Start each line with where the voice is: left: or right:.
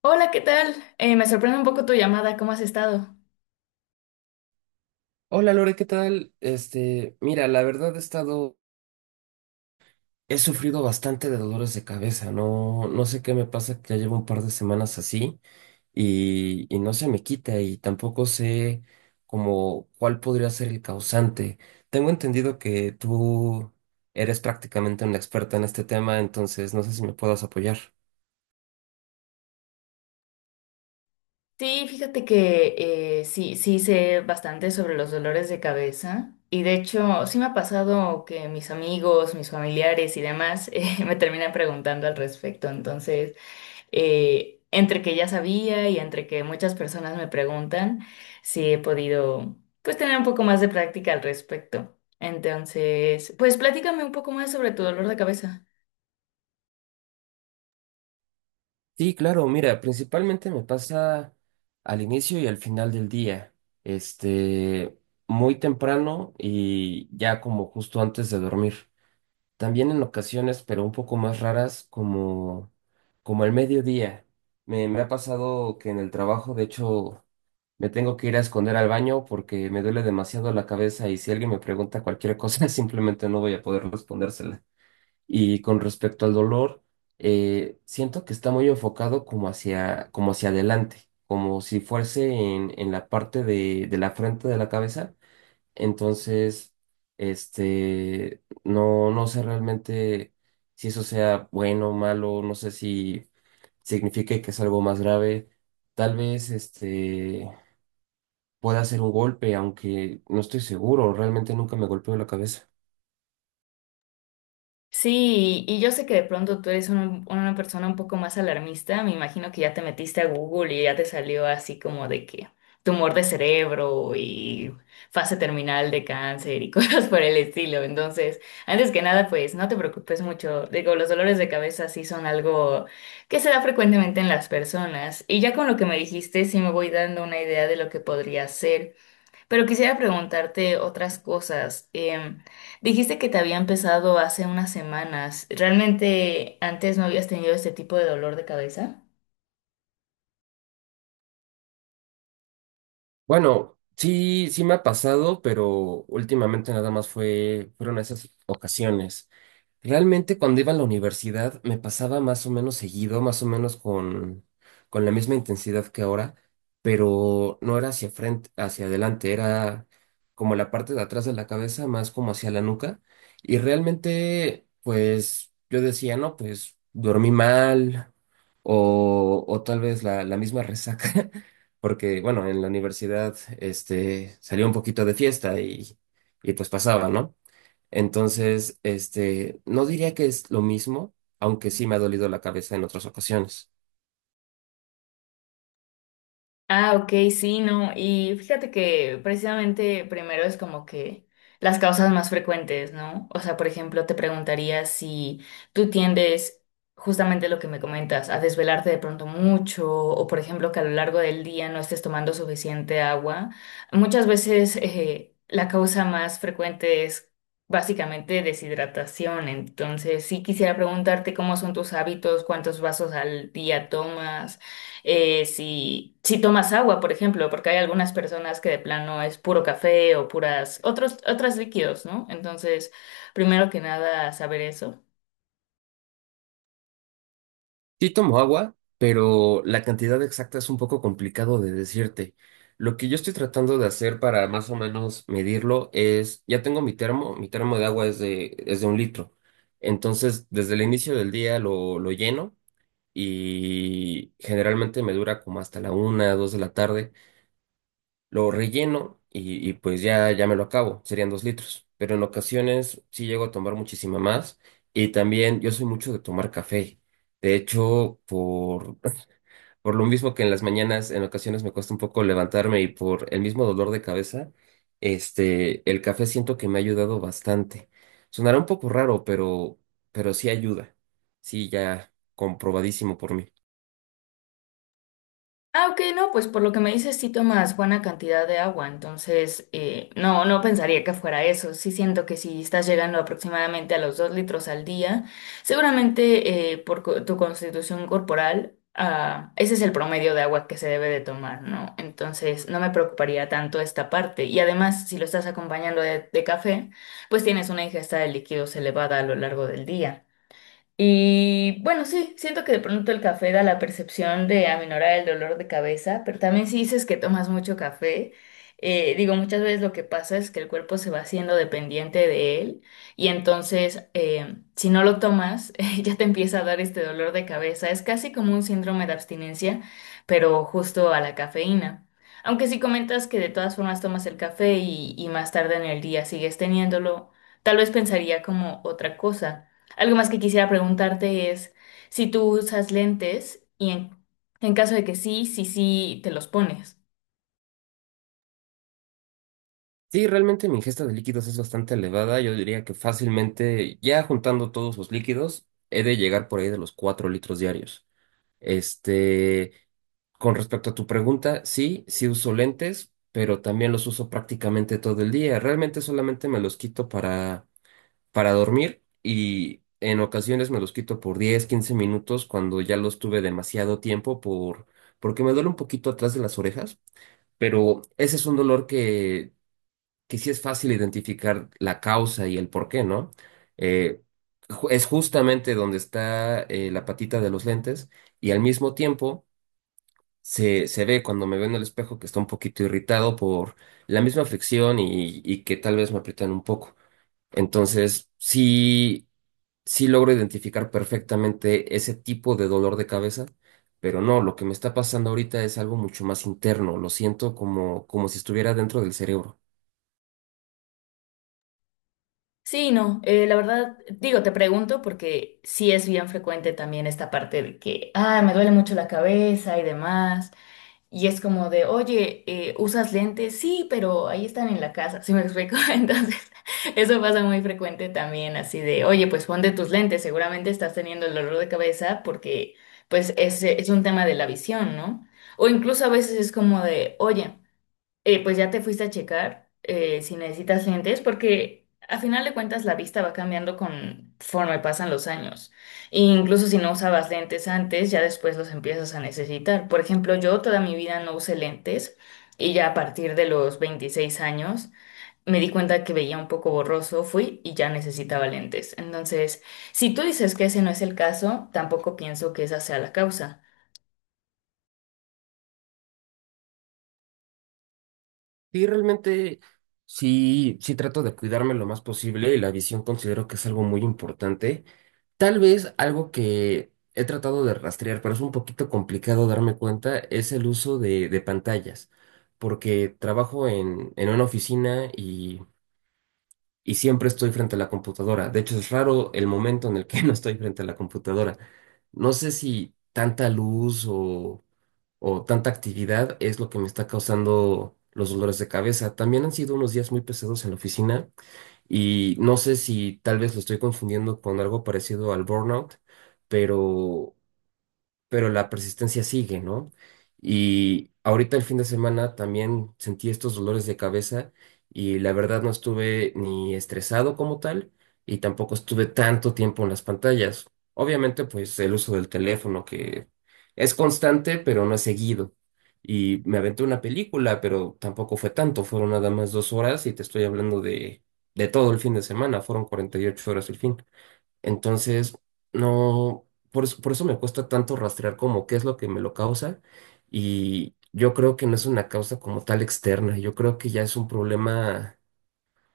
left: Hola, ¿qué tal? Me sorprende un poco tu llamada, ¿cómo has estado?
right: Hola Lore, ¿qué tal? Mira, la verdad he sufrido bastante de dolores de cabeza, no, no sé qué me pasa que ya llevo un par de semanas así y no se me quita y tampoco sé como cuál podría ser el causante. Tengo entendido que tú eres prácticamente una experta en este tema, entonces no sé si me puedas apoyar.
left: Sí, fíjate que sí, sí sé bastante sobre los dolores de cabeza y de hecho sí me ha pasado que mis amigos, mis familiares y demás me terminan preguntando al respecto. Entonces, entre que ya sabía y entre que muchas personas me preguntan, sí he podido pues tener un poco más de práctica al respecto. Entonces, pues platícame un poco más sobre tu dolor de cabeza.
right: Sí, claro, mira, principalmente me pasa al inicio y al final del día, este, muy temprano y ya como justo antes de dormir. También en ocasiones, pero un poco más raras, como el mediodía. Me ha pasado que en el trabajo, de hecho, me tengo que ir a esconder al baño porque me duele demasiado la cabeza y si alguien me pregunta cualquier cosa, simplemente no voy a poder respondérsela. Y con respecto al dolor, siento que está muy enfocado como hacia adelante, como si fuese en la parte de la frente de la cabeza. Entonces, no, no sé realmente si eso sea bueno o malo, no sé si signifique que es algo más grave. Tal vez, pueda ser un golpe, aunque no estoy seguro, realmente nunca me golpeó la cabeza.
left: Sí, y yo sé que de pronto tú eres una persona un poco más alarmista. Me imagino que ya te metiste a Google y ya te salió así como de que tumor de cerebro y fase terminal de cáncer y cosas por el estilo. Entonces, antes que nada, pues no te preocupes mucho. Digo, los dolores de cabeza sí son algo que se da frecuentemente en las personas. Y ya con lo que me dijiste, sí me voy dando una idea de lo que podría ser. Pero quisiera preguntarte otras cosas. Dijiste que te había empezado hace unas semanas. ¿Realmente antes no habías tenido este tipo de dolor de cabeza?
right: Bueno, sí, sí me ha pasado, pero últimamente nada más fueron esas ocasiones. Realmente cuando iba a la universidad me pasaba más o menos seguido, más o menos con la misma intensidad que ahora, pero no era hacia frente, hacia adelante, era como la parte de atrás de la cabeza, más como hacia la nuca. Y realmente, pues yo decía, no, pues dormí mal o tal vez la misma resaca. Porque, bueno, en la universidad, salía un poquito de fiesta y pues pasaba, ¿no? Entonces, no diría que es lo mismo, aunque sí me ha dolido la cabeza en otras ocasiones.
left: Ah, ok, sí, no. Y fíjate que precisamente primero es como que las causas más frecuentes, ¿no? O sea, por ejemplo, te preguntaría si tú tiendes justamente lo que me comentas, a desvelarte de pronto mucho, o por ejemplo que a lo largo del día no estés tomando suficiente agua. Muchas veces la causa más frecuente es básicamente deshidratación. Entonces, sí quisiera preguntarte cómo son tus hábitos, cuántos vasos al día tomas, si, si tomas agua, por ejemplo, porque hay algunas personas que de plano es puro café o puras, otros, otros líquidos, ¿no? Entonces, primero que nada, saber eso.
right: Sí tomo agua, pero la cantidad exacta es un poco complicado de decirte. Lo que yo estoy tratando de hacer para más o menos medirlo es, ya tengo mi termo de agua es de un litro. Entonces, desde el inicio del día lo lleno y generalmente me dura como hasta la una, dos de la tarde. Lo relleno y pues ya, ya me lo acabo, serían 2 litros. Pero en ocasiones sí llego a tomar muchísima más y también yo soy mucho de tomar café. De hecho, por lo mismo que en las mañanas en ocasiones me cuesta un poco levantarme y por el mismo dolor de cabeza, el café siento que me ha ayudado bastante. Sonará un poco raro, pero sí ayuda. Sí, ya comprobadísimo por mí.
left: Ah, ok, no, pues por lo que me dices sí tomas buena cantidad de agua, entonces no, no pensaría que fuera eso. Sí siento que si estás llegando aproximadamente a los 2 litros al día, seguramente por tu constitución corporal, ah, ese es el promedio de agua que se debe de tomar, ¿no? Entonces no me preocuparía tanto esta parte. Y además, si lo estás acompañando de café, pues tienes una ingesta de líquidos elevada a lo largo del día. Y bueno, sí, siento que de pronto el café da la percepción de aminorar el dolor de cabeza, pero también si dices que tomas mucho café, digo, muchas veces lo que pasa es que el cuerpo se va haciendo dependiente de él y entonces, si no lo tomas, ya te empieza a dar este dolor de cabeza. Es casi como un síndrome de abstinencia, pero justo a la cafeína. Aunque si comentas que de todas formas tomas el café y más tarde en el día sigues teniéndolo, tal vez pensaría como otra cosa. Algo más que quisiera preguntarte es si tú usas lentes y en caso de que sí, sí, sí, te los pones.
right: Sí, realmente mi ingesta de líquidos es bastante elevada. Yo diría que fácilmente, ya juntando todos los líquidos, he de llegar por ahí de los 4 litros diarios. Este, con respecto a tu pregunta, sí, sí uso lentes, pero también los uso prácticamente todo el día. Realmente solamente me los quito para dormir y en ocasiones me los quito por 10, 15 minutos cuando ya los tuve demasiado tiempo porque me duele un poquito atrás de las orejas, pero ese es un dolor que sí es fácil identificar la causa y el por qué, ¿no? Eh, es justamente donde está la patita de los lentes y al mismo tiempo se ve cuando me veo en el espejo que está un poquito irritado por la misma fricción y que tal vez me aprietan un poco. Entonces, sí, sí logro identificar perfectamente ese tipo de dolor de cabeza. Pero no, lo que me está pasando ahorita es algo mucho más interno, lo siento como si estuviera dentro del cerebro.
left: Sí, no, la verdad, digo, te pregunto porque sí es bien frecuente también esta parte de que, ah, me duele mucho la cabeza y demás. Y es como de, oye, ¿usas lentes? Sí, pero ahí están en la casa, ¿sí me explico? Entonces, eso pasa muy frecuente también, así de, oye, pues pon de tus lentes, seguramente estás teniendo el dolor de cabeza porque, pues, es un tema de la visión, ¿no? O incluso a veces es como de, oye, pues ya te fuiste a checar si necesitas lentes, porque a final de cuentas la vista va cambiando conforme pasan los años. E incluso si no usabas lentes antes, ya después los empiezas a necesitar. Por ejemplo, yo toda mi vida no usé lentes y ya a partir de los 26 años me di cuenta que veía un poco borroso, fui y ya necesitaba lentes. Entonces, si tú dices que ese no es el caso, tampoco pienso que esa sea la causa.
right: Sí, realmente sí, sí trato de cuidarme lo más posible y la visión considero que es algo muy importante. Tal vez algo que he tratado de rastrear, pero es un poquito complicado darme cuenta, es el uso de pantallas, porque trabajo en una oficina y siempre estoy frente a la computadora. De hecho, es raro el momento en el que no estoy frente a la computadora. No sé si tanta luz o tanta actividad es lo que me está causando los dolores de cabeza. También han sido unos días muy pesados en la oficina y no sé si tal vez lo estoy confundiendo con algo parecido al burnout, pero pero la persistencia sigue, ¿no? Y ahorita el fin de semana también sentí estos dolores de cabeza y la verdad no estuve ni estresado como tal y tampoco estuve tanto tiempo en las pantallas. Obviamente, pues el uso del teléfono que es constante, pero no es seguido. Y me aventé una película, pero tampoco fue tanto, fueron nada más 2 horas y te estoy hablando de todo el fin de semana, fueron 48 horas el fin. Entonces, no, por eso me cuesta tanto rastrear como qué es lo que me lo causa y yo creo que no es una causa como tal externa, yo creo que ya es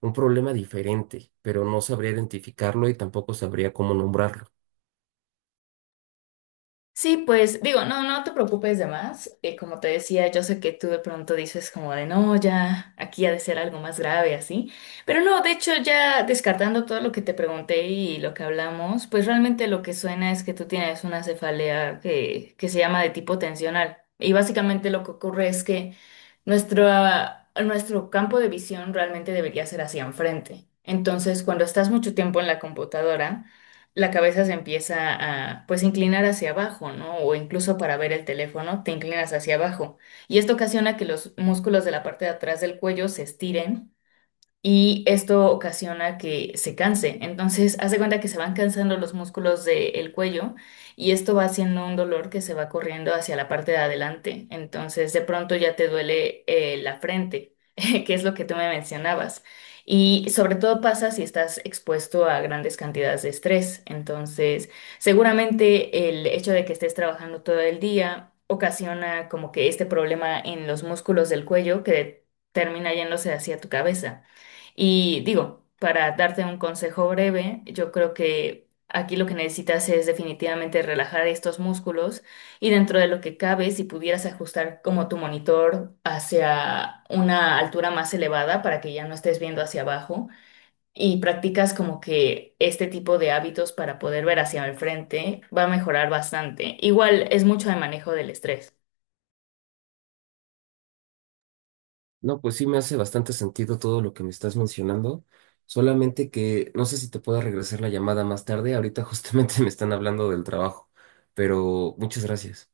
right: un problema diferente, pero no sabría identificarlo y tampoco sabría cómo nombrarlo.
left: Sí, pues digo, no, no te preocupes de más. Como te decía, yo sé que tú de pronto dices como de no, ya aquí ha de ser algo más grave así. Pero no, de hecho ya descartando todo lo que te pregunté y lo que hablamos, pues realmente lo que suena es que tú tienes una cefalea que se llama de tipo tensional. Y básicamente lo que ocurre es que nuestra, nuestro campo de visión realmente debería ser hacia enfrente. Entonces, cuando estás mucho tiempo en la computadora, la cabeza se empieza a pues inclinar hacia abajo, ¿no? O incluso para ver el teléfono te inclinas hacia abajo. Y esto ocasiona que los músculos de la parte de atrás del cuello se estiren y esto ocasiona que se canse. Entonces, haz de cuenta que se van cansando los músculos del cuello y esto va haciendo un dolor que se va corriendo hacia la parte de adelante. Entonces, de pronto ya te duele, la frente, que es lo que tú me mencionabas. Y sobre todo pasa si estás expuesto a grandes cantidades de estrés. Entonces, seguramente el hecho de que estés trabajando todo el día ocasiona como que este problema en los músculos del cuello que termina yéndose hacia tu cabeza. Y digo, para darte un consejo breve, yo creo que aquí lo que necesitas es definitivamente relajar estos músculos y dentro de lo que cabe, si pudieras ajustar como tu monitor hacia una altura más elevada para que ya no estés viendo hacia abajo y practicas como que este tipo de hábitos para poder ver hacia el frente va a mejorar bastante. Igual es mucho de manejo del estrés.
right: No, pues sí me hace bastante sentido todo lo que me estás mencionando, solamente que no sé si te pueda regresar la llamada más tarde, ahorita justamente me están hablando del trabajo, pero muchas gracias.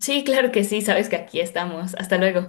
left: Sí, claro que sí, sabes que aquí estamos. Hasta luego.